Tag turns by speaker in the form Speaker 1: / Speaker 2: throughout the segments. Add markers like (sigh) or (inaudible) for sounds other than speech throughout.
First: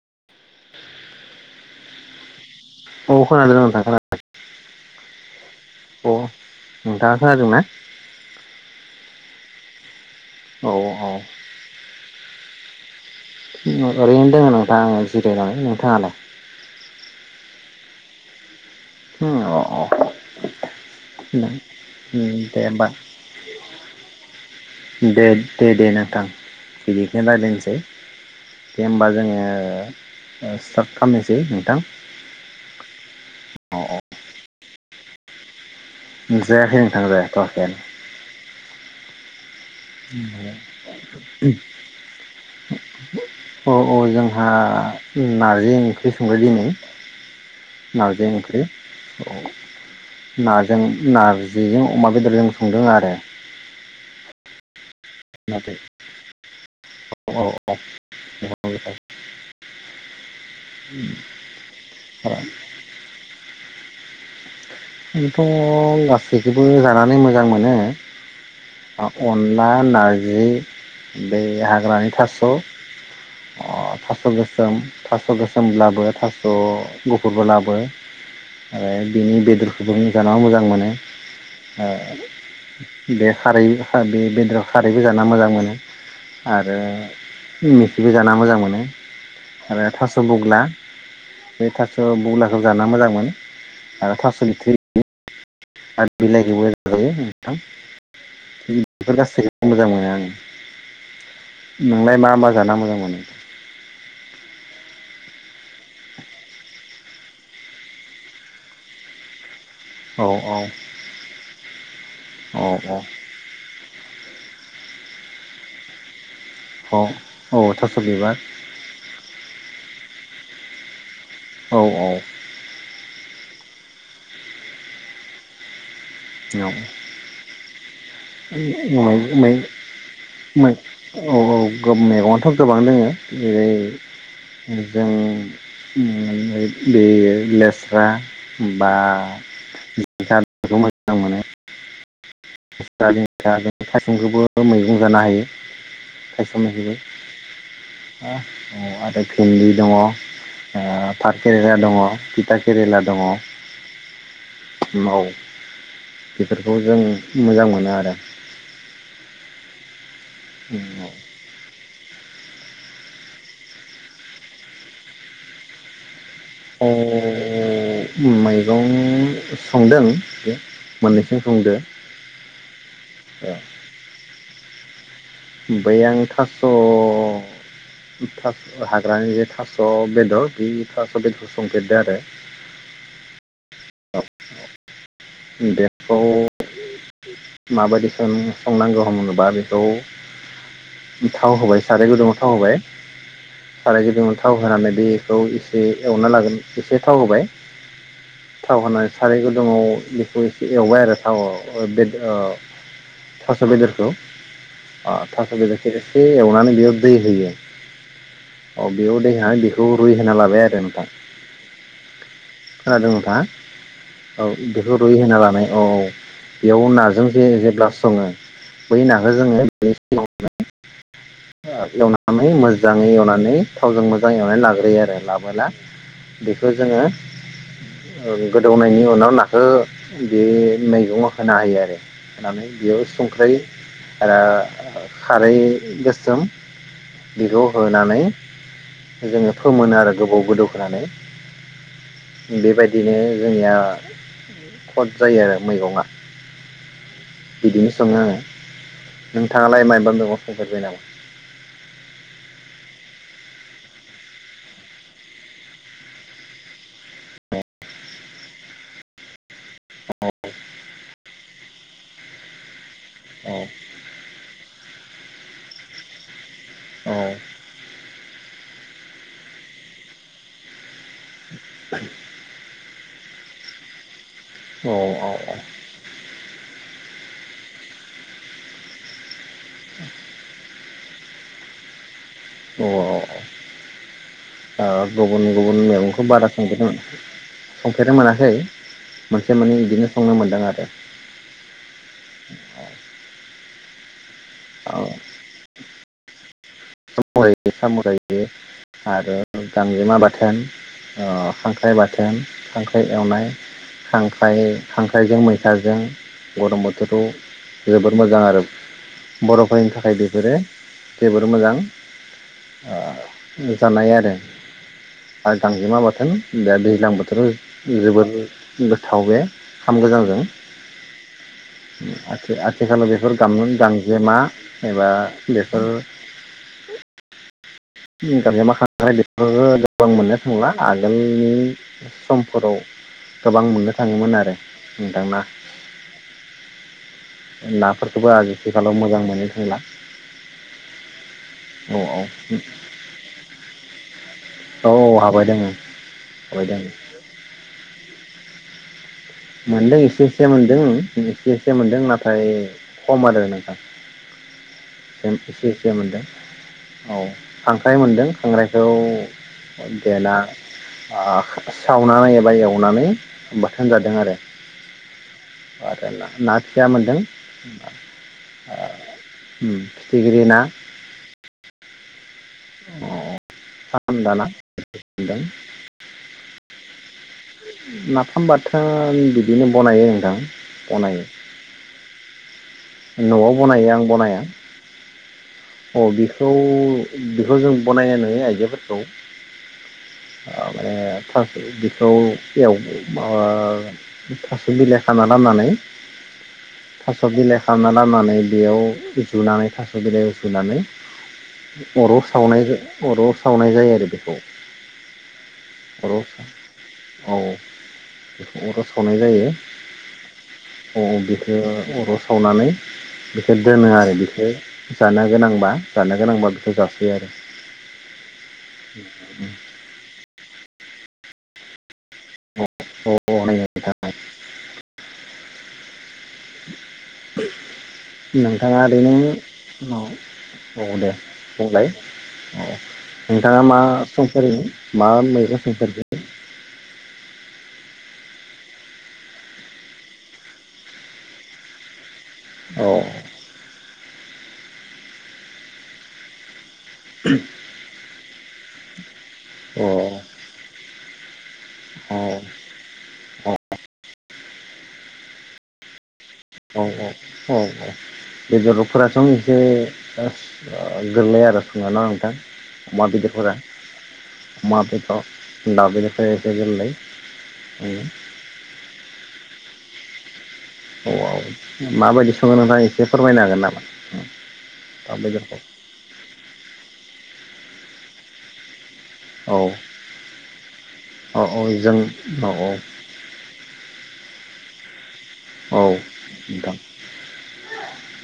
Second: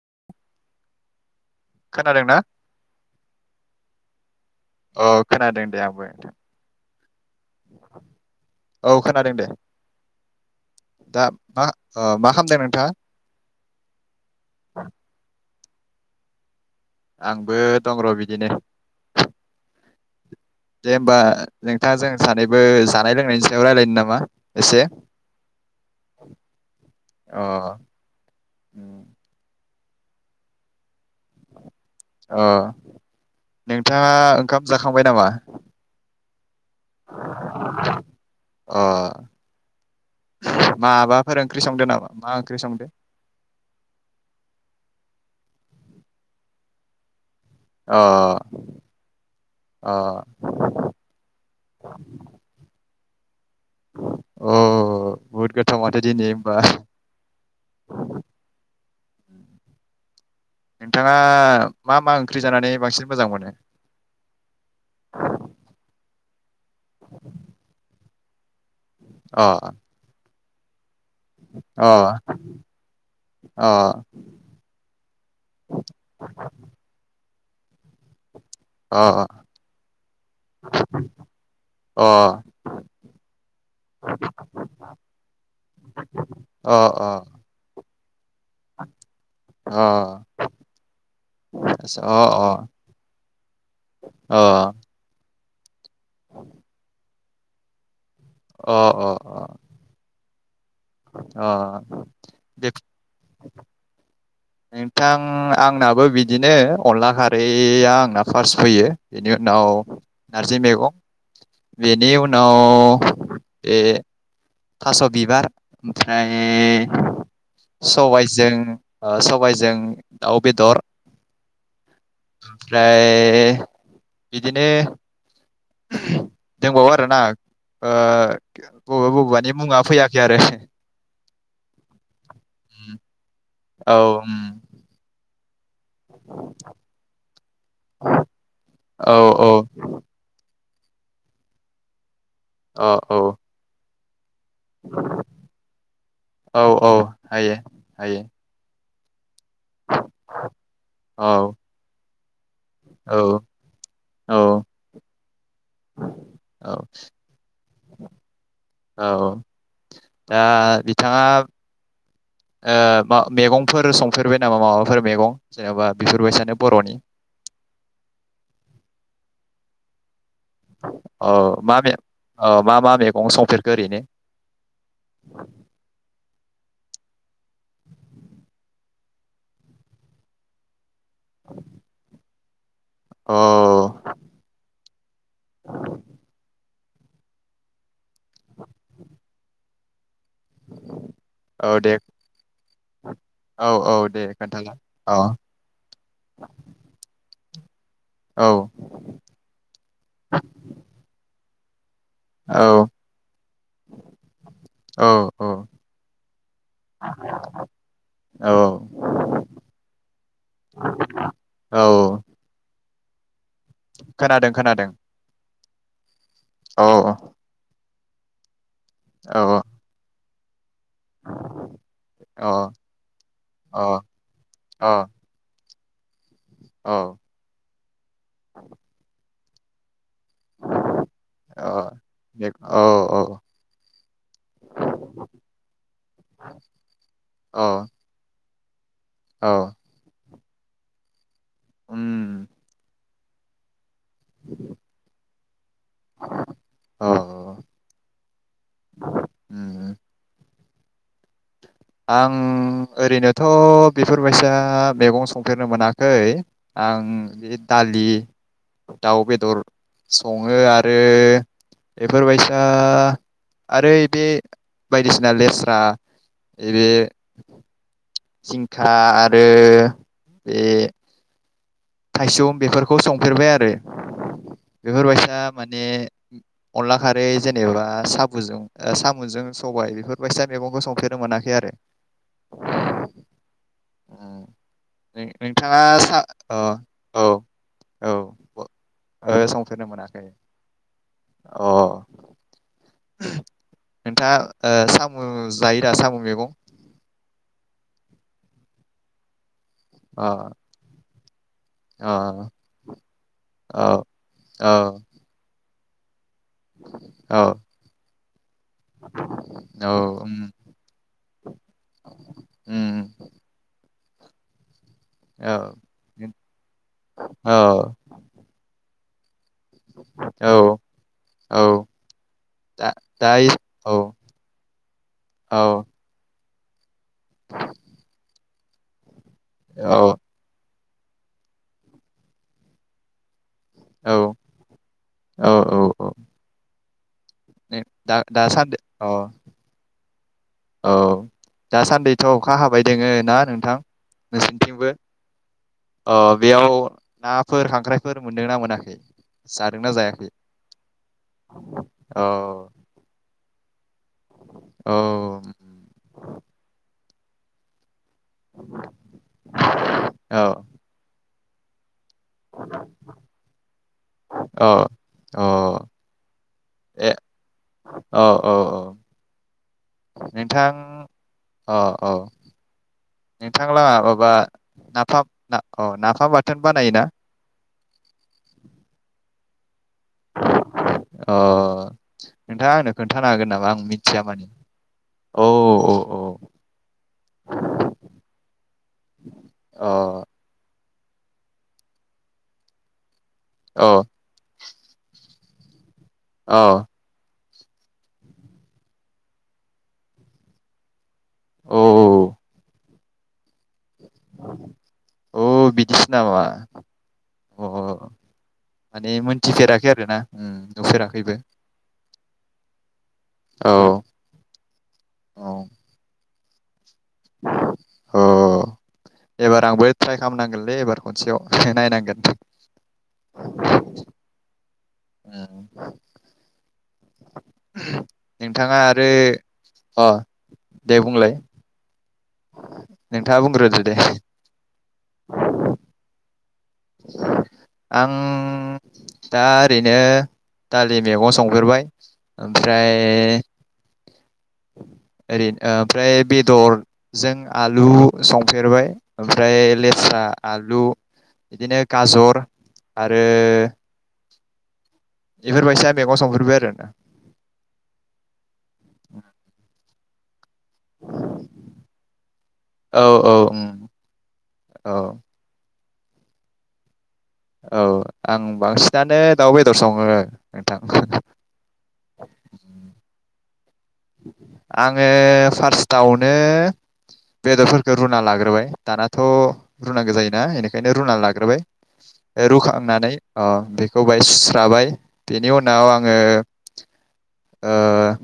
Speaker 1: (inaudible)
Speaker 2: खोनादों ना
Speaker 1: औ खोनादों नोंथां खोनादों।
Speaker 2: अ। खोनादों दे आंबो
Speaker 1: अ
Speaker 2: नोंथां।
Speaker 1: नोंथांङा खोनादों ना?
Speaker 2: औ खोनादों दे।
Speaker 1: औ
Speaker 2: दा मा ओ मा खाम दों नोंथांङा
Speaker 1: ओरैनो दोङो नोंथां जिरायनानै नों थांङालाय
Speaker 2: आंबो दं र' बिदिनो।
Speaker 1: हु अ अ
Speaker 2: दे होमबा नोंथांङा जों
Speaker 1: दे
Speaker 2: सानैबो
Speaker 1: होमबा
Speaker 2: जानाय लोंनायनि सायाव रायलायनो नामा एसे
Speaker 1: दे दे दे नोंथां बिदिखौनो
Speaker 2: अ
Speaker 1: रायज्लायनोसै
Speaker 2: उम्म
Speaker 1: ओ स्टार्ट खालामनोसै नोंथां।
Speaker 2: नोंथांङा ओंखाम जाखांबाय नामा?
Speaker 1: उम जायाखै नोंथां जाथ'याखै।
Speaker 2: अ। माबाफोर ओंख्रि संदो नामा मा ओंख्रि संदो
Speaker 1: अ अ जोंहा ना बे ओंख्रि संग्रा दिनै
Speaker 2: अ
Speaker 1: नारजि ओंख्रि औ
Speaker 2: अ
Speaker 1: नाजों नारजिजों अमा बेदरजों संदों आरो।
Speaker 2: अ। बुहुत
Speaker 1: नाथाय
Speaker 2: गोथाव माथो दिनै होमबा। नोंथांङा मा मा
Speaker 1: औ
Speaker 2: ओंख्रि जानानै बांसिन मोजां मोनो?
Speaker 1: आंथ' गासैखौबो जानानै मोजां मोनो।
Speaker 2: अ
Speaker 1: अनला, नारजि। (inaudible) बे
Speaker 2: अ
Speaker 1: हाग्रानि थास' अ थास' गोसोम थास' गोसोमब्लाबो थास' गुफ फुरबलाबो आरो
Speaker 2: अ
Speaker 1: बिनि बेदर गुं जाना मोजां मोनो ओ
Speaker 2: अ
Speaker 1: बे खारै बे बेदर खारैबो जा मोजां मोनो आरो
Speaker 2: अ अ
Speaker 1: (unintelligible) ना मोजां मोनो
Speaker 2: अ
Speaker 1: आरो थास' बुग्ला बे थास'
Speaker 2: अ
Speaker 1: बुग्लाखौ जाना मोजां मोनो आरो थास'
Speaker 2: अ
Speaker 1: आरो बिलाइखौबो जाजायो। थां बेफोर
Speaker 2: अ
Speaker 1: गासैखौ मोजां मोनो आंङो।
Speaker 2: अ
Speaker 1: नोंलाय मा मा जाना मोजां मोनो
Speaker 2: नोंथां आंनाबो बिदिनो अनला खारैया आंना फार्स्ट फैयो बेनि उनाव
Speaker 1: औ औ
Speaker 2: नारजि मैगं बेनि
Speaker 1: औ
Speaker 2: उनाव बे थास' बिबार ओमफ्राय
Speaker 1: औ औ
Speaker 2: ओइ
Speaker 1: थास' बिबार
Speaker 2: सबाइजों ओ सबाइजों दाउ बेदर।
Speaker 1: औ औ
Speaker 2: ओमफ्राय बिदिनो दोंबावो आरोना ओ ओ
Speaker 1: औ
Speaker 2: बबेबा बबेबानि मुङा फैयाखै आरो।
Speaker 1: औ औ गोब मैगङाथ' गोबां दोङो। जेरै
Speaker 2: औ उम,
Speaker 1: जों ओम बे लेस्रा बा
Speaker 2: औ औ औ औ
Speaker 1: (unintelligible) (unintelligible) (unintelligible) (unintelligible) मैगं जानो हायो,
Speaker 2: औ
Speaker 1: थाइसुम
Speaker 2: औ
Speaker 1: ओंख्रिबो।
Speaker 2: हायो हायो
Speaker 1: अ आदा भिन्दि दङ ओ
Speaker 2: औ
Speaker 1: भात केरेला दङ। टिता केरेला दङ औ
Speaker 2: औ औ
Speaker 1: बेफोरखौ जों मोजां मोनो नो आरो
Speaker 2: औ औ। दा
Speaker 1: औ
Speaker 2: बिथाङा ओ बा मेगंफोर संफेरबाय नामा माबाफोर मेगं जेन'बा बेफोरबायसा
Speaker 1: अ मैगं संदों बे
Speaker 2: औ
Speaker 1: मोननैसो संदो
Speaker 2: माबे औ मा मा मैगं संफेरगो ओरैनो?
Speaker 1: बै आं थास' थास' हाग्रानि जे थास' बेदर बे थास' बेदर संफेरदो आरो।
Speaker 2: अ
Speaker 1: बेखौ माबायदि सों संनांगौ होनोबा बेखौ थाव
Speaker 2: औ
Speaker 1: होबाय
Speaker 2: दे
Speaker 1: साराय गुदुङाव थाव होबाय
Speaker 2: औ औ
Speaker 1: साराय
Speaker 2: दे
Speaker 1: गुदुङाव थाव
Speaker 2: खोन्थालाय
Speaker 1: होनानै
Speaker 2: औ
Speaker 1: बेखौ एसे एवना लागोन एसे थाव होबाय
Speaker 2: औ
Speaker 1: थाव होनानै साराय गुदुङ बेखौ एसे एवबाय आरो थावआव ओ बे थास' बेदरखौ
Speaker 2: औ
Speaker 1: अ
Speaker 2: औ
Speaker 1: थास' बेदरखौ एसे एवनानै बेयाव दै होयो औ बेयाव दै होनानै बेखौ रुइ होना लाबाय आरो नोंथां
Speaker 2: औ
Speaker 1: खोनादों नोंथाङा
Speaker 2: खोनादों
Speaker 1: औ
Speaker 2: खोनादों
Speaker 1: बेखौ रुइ होना लानाय औ औ
Speaker 2: औ
Speaker 1: बेयाव
Speaker 2: औ
Speaker 1: नाजों जों जेब्ला सङो बै नाखो जोङो
Speaker 2: औ
Speaker 1: बिदै
Speaker 2: अ
Speaker 1: एवनानै मोजाङै एवनानै
Speaker 2: अ
Speaker 1: थावजों मोजां एवनानै
Speaker 2: अ
Speaker 1: लाग्रोयो आरो लाबोला बेखौ जोङो
Speaker 2: औ
Speaker 1: गोदौनायनि उनाव ना हो बे मैगं होना होयो आरो होनानै बेयाव
Speaker 2: औ
Speaker 1: संख्रै आरो खारै गोसोम बिखौ
Speaker 2: औ
Speaker 1: होनानै जोङो
Speaker 2: औ
Speaker 1: फोमोनो आरो गोबाव गोदौ
Speaker 2: उम
Speaker 1: होनोनानै बेबायदिनो जोंनिया खट जायो आरो मैगंआ
Speaker 2: औ
Speaker 1: बिदिनो सङो आङो। नोंथाङालाय
Speaker 2: उम
Speaker 1: माबा दङ? संफेरबाय नामा?
Speaker 2: आं ओरैनोथ' बेफोरबायदिया मैगं संफेरनो मोनाखै। आं बे दालि दाउ बेदर बेदर सङो आरो बेफोरबायसा
Speaker 1: औ
Speaker 2: आरो बे बायदिसिना लेस्रा बे
Speaker 1: औ
Speaker 2: जिंखा आरो बे थाइसम बेफोरखौ संफेरबाय आरो
Speaker 1: औ औ
Speaker 2: बेफोरबायसा माने अनला खारै जेनेबा सामुजों ओ सामुजों सबाय बेफोरबायसा मैगंखौ संफेरनो मोनाखै आरो।
Speaker 1: अ।
Speaker 2: उम।
Speaker 1: गुबुन गुबुन मेगंखौ बारा संफेरै
Speaker 2: औ औ
Speaker 1: संफेरनो मोनाखै
Speaker 2: ओ
Speaker 1: मोनसे मोननै
Speaker 2: संफेरनो
Speaker 1: बिदिनो
Speaker 2: मोनाखै
Speaker 1: संनो मोनदों आरो।
Speaker 2: अ नोंथाङा ओ
Speaker 1: औ
Speaker 2: सामु जायोदा सामु मैगं
Speaker 1: (unintelligible) सामु जायो आरो गांजेमा
Speaker 2: अ
Speaker 1: बाथोन अ। खांख्राइ
Speaker 2: अ
Speaker 1: बाथोन खांख्राइ एवनाय
Speaker 2: औ
Speaker 1: ख्रंख्राय
Speaker 2: औ
Speaker 1: खांख्राइजों मै थाजों गरम बोथोराव
Speaker 2: औ
Speaker 1: जोबोद मोजां आरो।
Speaker 2: औ
Speaker 1: बर'फोरनि थाखाय
Speaker 2: उम
Speaker 1: बेफोरो जोबोर मोजां।
Speaker 2: उम
Speaker 1: (unintelligible) जानाय आरो आरो
Speaker 2: औ
Speaker 1: गांजेमा बाथोन बे दैज्लां बोथोराव
Speaker 2: औ
Speaker 1: जोबोर मो थाव बे। खाम गोजांजों
Speaker 2: औ औ
Speaker 1: आथि
Speaker 2: दा
Speaker 1: आथिखालाव बेफोर
Speaker 2: दायो औ
Speaker 1: गां-गांजेमा एबा
Speaker 2: औ
Speaker 1: बेफोर (unintelligible) ओहो
Speaker 2: औ
Speaker 1: गोबां मोननो थांला। आगोलनि समफोराव गोबां मोननो
Speaker 2: औ
Speaker 1: थाङोमोन आरो नोंथांना?
Speaker 2: औ औ औ नै दा
Speaker 1: नाफोरखौबो
Speaker 2: दासान्दि
Speaker 1: आजिथिखालाव
Speaker 2: औ
Speaker 1: मोजां मोनो थांला।
Speaker 2: औ
Speaker 1: औ
Speaker 2: दासान्दैथ'अखा
Speaker 1: औ
Speaker 2: हाबाय दोङो ना नोंथां नोंसोरनिथिंबो
Speaker 1: औ हाबाय दोङो
Speaker 2: अ
Speaker 1: हाबाय
Speaker 2: बेयाव
Speaker 1: दोङो
Speaker 2: नाफोर खांख्राइफोर मोन्दोंना मोनाखै? जादोंना
Speaker 1: मोनदों एसे
Speaker 2: जायाखै
Speaker 1: एसे मोनदों एसे एसे मोनदों
Speaker 2: औ
Speaker 1: नाथाय खम आरो नों
Speaker 2: औ
Speaker 1: (inaudible) इसे इसे मोनदों। औ खां खांख्राइ मोनदों खांख्रायखौ देना
Speaker 2: औ
Speaker 1: ओ सावना एबा एवनानै बाथोन जादों आरो।
Speaker 2: औ अ
Speaker 1: आरो नाफिसा
Speaker 2: ए
Speaker 1: मोनदों
Speaker 2: औ औ औ
Speaker 1: होम
Speaker 2: नोंथां अ औ नोंथांलाङा माबा
Speaker 1: सान्दा ना
Speaker 2: नाफाम
Speaker 1: मोनदों
Speaker 2: ना अ नाफाम बाथोन बानायोना?
Speaker 1: नाफाम बाथोन बिदिनो बनायो नोंथां बनायो।
Speaker 2: अ नोंथाङा आंनो खोन्थानो
Speaker 1: न'आव
Speaker 2: हागोन नामा
Speaker 1: बनायो आं
Speaker 2: मिथिया
Speaker 1: बनाया
Speaker 2: माने
Speaker 1: औ बेखौ बेखौ जों बनायनाय नुयो आइजोफोरखौ
Speaker 2: अ
Speaker 1: (unintelligible) बेखौ (unintelligible) अ थास'बिलाय खानानै फाननानै
Speaker 2: अ
Speaker 1: थास'बिलाय दानना लानानै बेयाव जुनानै थास' बिलाइयाव सुनानै अराव
Speaker 2: औ
Speaker 1: सावनायजो अराव सावनाय जायो आरो बेखौ
Speaker 2: औ बिदिसो
Speaker 1: अराव
Speaker 2: नामा
Speaker 1: औ
Speaker 2: अ
Speaker 1: बेखौ अराव
Speaker 2: माने
Speaker 1: सावनाय जायो
Speaker 2: मोनथिफेराखै आरोना उम
Speaker 1: औ
Speaker 2: नुफेराखैबो
Speaker 1: बेखौ अराव सावनानै बेखौ
Speaker 2: औ
Speaker 1: दोनो आरो बेखौ जानो
Speaker 2: औ
Speaker 1: गोनांबा जानो गोनांबा (unintelligible)
Speaker 2: अ एबार आंबो ट्राय खालामनांगोनलै एबार खनसेयाव। नायनांगोन।
Speaker 1: (unintelligible) (inaudible)
Speaker 2: उम
Speaker 1: नोंथाङा
Speaker 2: आरो
Speaker 1: ओरैनो
Speaker 2: अ
Speaker 1: उनाव औ दे बुंलाय? अ नोंथाङा मा
Speaker 2: बुंग्रोदो दे
Speaker 1: सम फारिनि? मा ओन्नाय जाखो (unintelligible)
Speaker 2: आं दा ओरैनो दालि मैगं संफेरबाय।
Speaker 1: औ
Speaker 2: ओमफ्राय ओरै ओमफ्राय बेदर जों आलु संफेरबाय ओमफ्राय
Speaker 1: औ
Speaker 2: लेस्रा आलु बिदिनो गाजर
Speaker 1: औ
Speaker 2: आरो बेफोरबायसा मैगं संफेरबाय आरो
Speaker 1: औ औ औ बेदरफोरासं' एसे ओ गोरलै आरो संनोना नोंथां
Speaker 2: औ
Speaker 1: अमा
Speaker 2: औ
Speaker 1: बेदरफोरा।
Speaker 2: उम,
Speaker 1: अमा
Speaker 2: औ
Speaker 1: बेद-अ। दाबुनिफ्रायस (unintelligible)
Speaker 2: औ आं बांसिनानो। दाउ बेदर सङो। नोंथां
Speaker 1: अआव माबायदि सङो नोंथां आ एसे फोरमायनो हागोन नामा?
Speaker 2: आङो
Speaker 1: दाउ बेदरखौ
Speaker 2: फार्स्टआवनो। बेदरफोरखौ रुना लाग्रोबाय। दानाथ
Speaker 1: औ
Speaker 2: रुनांगौ जायोना बेनिखायनो रुनानै
Speaker 1: औ
Speaker 2: लाग्रोबाय
Speaker 1: औ जों औ
Speaker 2: ओ-
Speaker 1: औ औ
Speaker 2: रुखांनानै अ- बेखौ बाय सुस राबाय बेनि उनाव आङो
Speaker 1: नोंथां
Speaker 2: ओ-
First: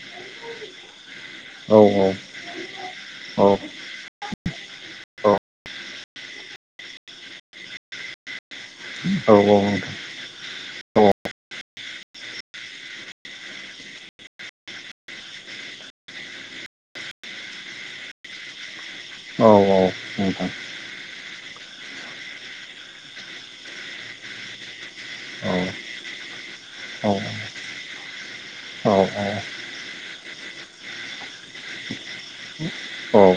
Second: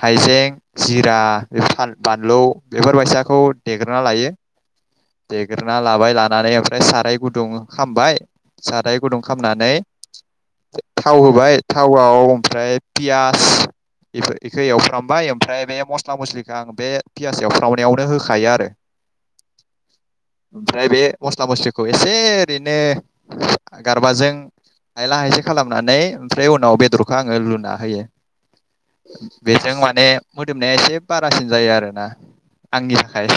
Speaker 2: हाइजें जिर
Speaker 1: औ
Speaker 2: दा बानलु बेफोरबायसाखौ
Speaker 1: औ
Speaker 2: देग्रोनना लायो।
Speaker 1: औ नोंथां
Speaker 2: देग्रोना। लाबाय लानानै ओमफ्राय साराय गुदुं खामबाय। साराय गुदुं
Speaker 1: औ
Speaker 2: खामनानै
Speaker 1: नोंथां औ
Speaker 2: थाव होबाय। थावआव ओमफ्राय पियास बेफोर बेखौ एवफ्रामबाय ओमफ्राय बे मस्ला मस्लिखौ आं बे पियास एवफ्रामनायावनो होखायो आरो। ओमफ्राय बे मस्ला मस्लि। खौ एसे ओरैनो गारबाजों। हायला हायसे खालामनानै ओमफ्राय उनाव बेदरखौ आङो लुना होयो। बेजों माने। मोदोमनाया एसे बारासिन जायो आरोना आंनि थाखाय।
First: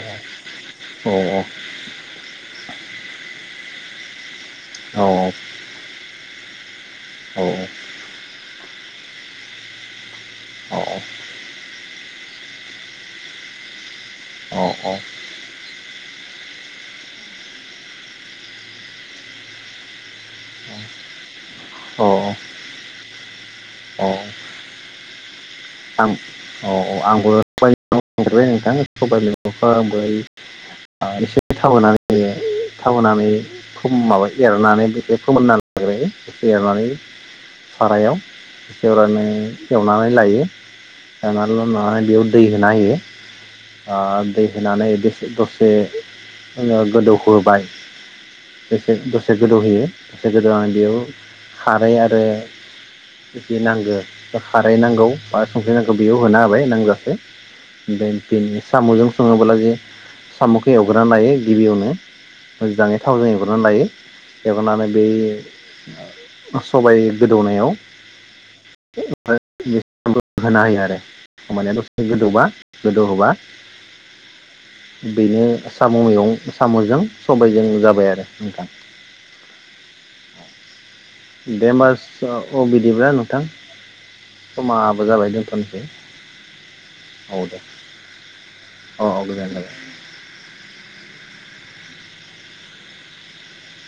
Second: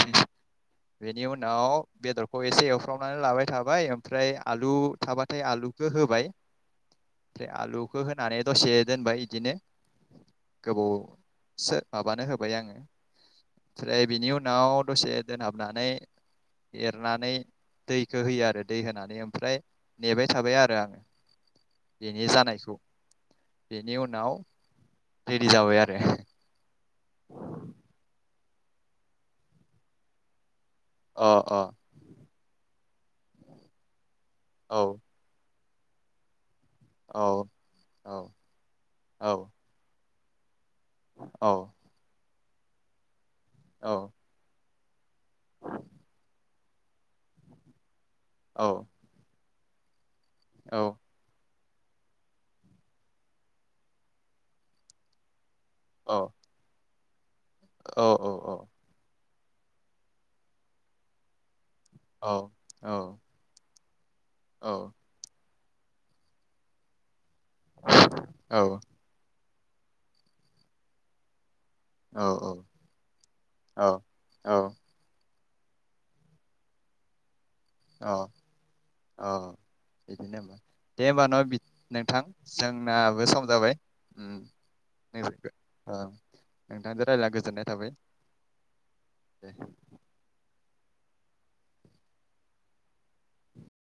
Speaker 2: बेनि उनाव बेदरखौ एसे एवफ्रावनानै लाबाय थाबाय ओमफ्राय आलु
Speaker 1: औ औ
Speaker 2: थाबाथाय आलुखौ होबाय ओमफ्राय आलुखौ होनानै दसे दोनबाय बिदिनो गोबावसो माबानो होबाय आङो ओमफ्राय बिनि उनाव
Speaker 1: औ
Speaker 2: दसे दोनहाब नानै एरनानै दैखौ होयो आरो दै होनानै ओमफ्राय नेबाय थाबाय आरो आङो।
Speaker 1: औ
Speaker 2: बेनि
Speaker 1: औ
Speaker 2: जानायखौ। बेनि
Speaker 1: औ
Speaker 2: उनाव। रेडि जाबाय आरो
Speaker 1: आं औ औ आंबो (unintelligible) (unintelligible)
Speaker 2: अ
Speaker 1: एसे
Speaker 2: अ
Speaker 1: थावहोनानै होयो। थावहोनानै खम माबाय। देरनानै
Speaker 2: औ
Speaker 1: बि फोमोननानै। जाबाय एवनानै
Speaker 2: औ
Speaker 1: सारायाव
Speaker 2: औ
Speaker 1: सेवनानै
Speaker 2: औ
Speaker 1: एवनानै लायो। (unintelligible)
Speaker 2: औ
Speaker 1: दै होना होयो।
Speaker 2: औ
Speaker 1: आ दै। होनानै दसे दसे गोदौहोबाय। दसे दसे
Speaker 2: औ
Speaker 1: गोदौहोयो। (unintelligible) खारै आरो जिजि नांगो खारै नांगौ। संख्रै नांगौ
Speaker 2: औ
Speaker 1: बेयाव होना होबाय नांजासे।
Speaker 2: औ
Speaker 1: बे
Speaker 2: औ औ
Speaker 1: बेनि साम'जों सङोब्ला जे साम'खौ एवग्रोना लायो गिबियावनो मोजाङै थावजों एवग्रोनानै लायो। एवनानै बे सबाइ गोदौनायाव बे (unintelligible) होना होयो आरो होमबानिया दसे गोदौबा गोदौहोबा
Speaker 2: औ औ
Speaker 1: बेनो साम' मैगं साम'जों सबायजों जाबाय
Speaker 2: अ
Speaker 1: आरो नोंथां
Speaker 2: औ बिदिनो होमबा दे होमबा न'
Speaker 1: दे होमबा
Speaker 2: नोंथां
Speaker 1: अ बिदिब्ला
Speaker 2: जोंनाबो सम
Speaker 1: नोंथां
Speaker 2: जाबाय ओम।
Speaker 1: समाबो जाबाय दोनथ'नोसै
Speaker 2: नोंथांजों रायज्लायना
Speaker 1: औ दे
Speaker 2: गोजोननाय थाबाय
Speaker 1: औ औ
Speaker 2: दे
Speaker 1: गोजोननाय थाबाय।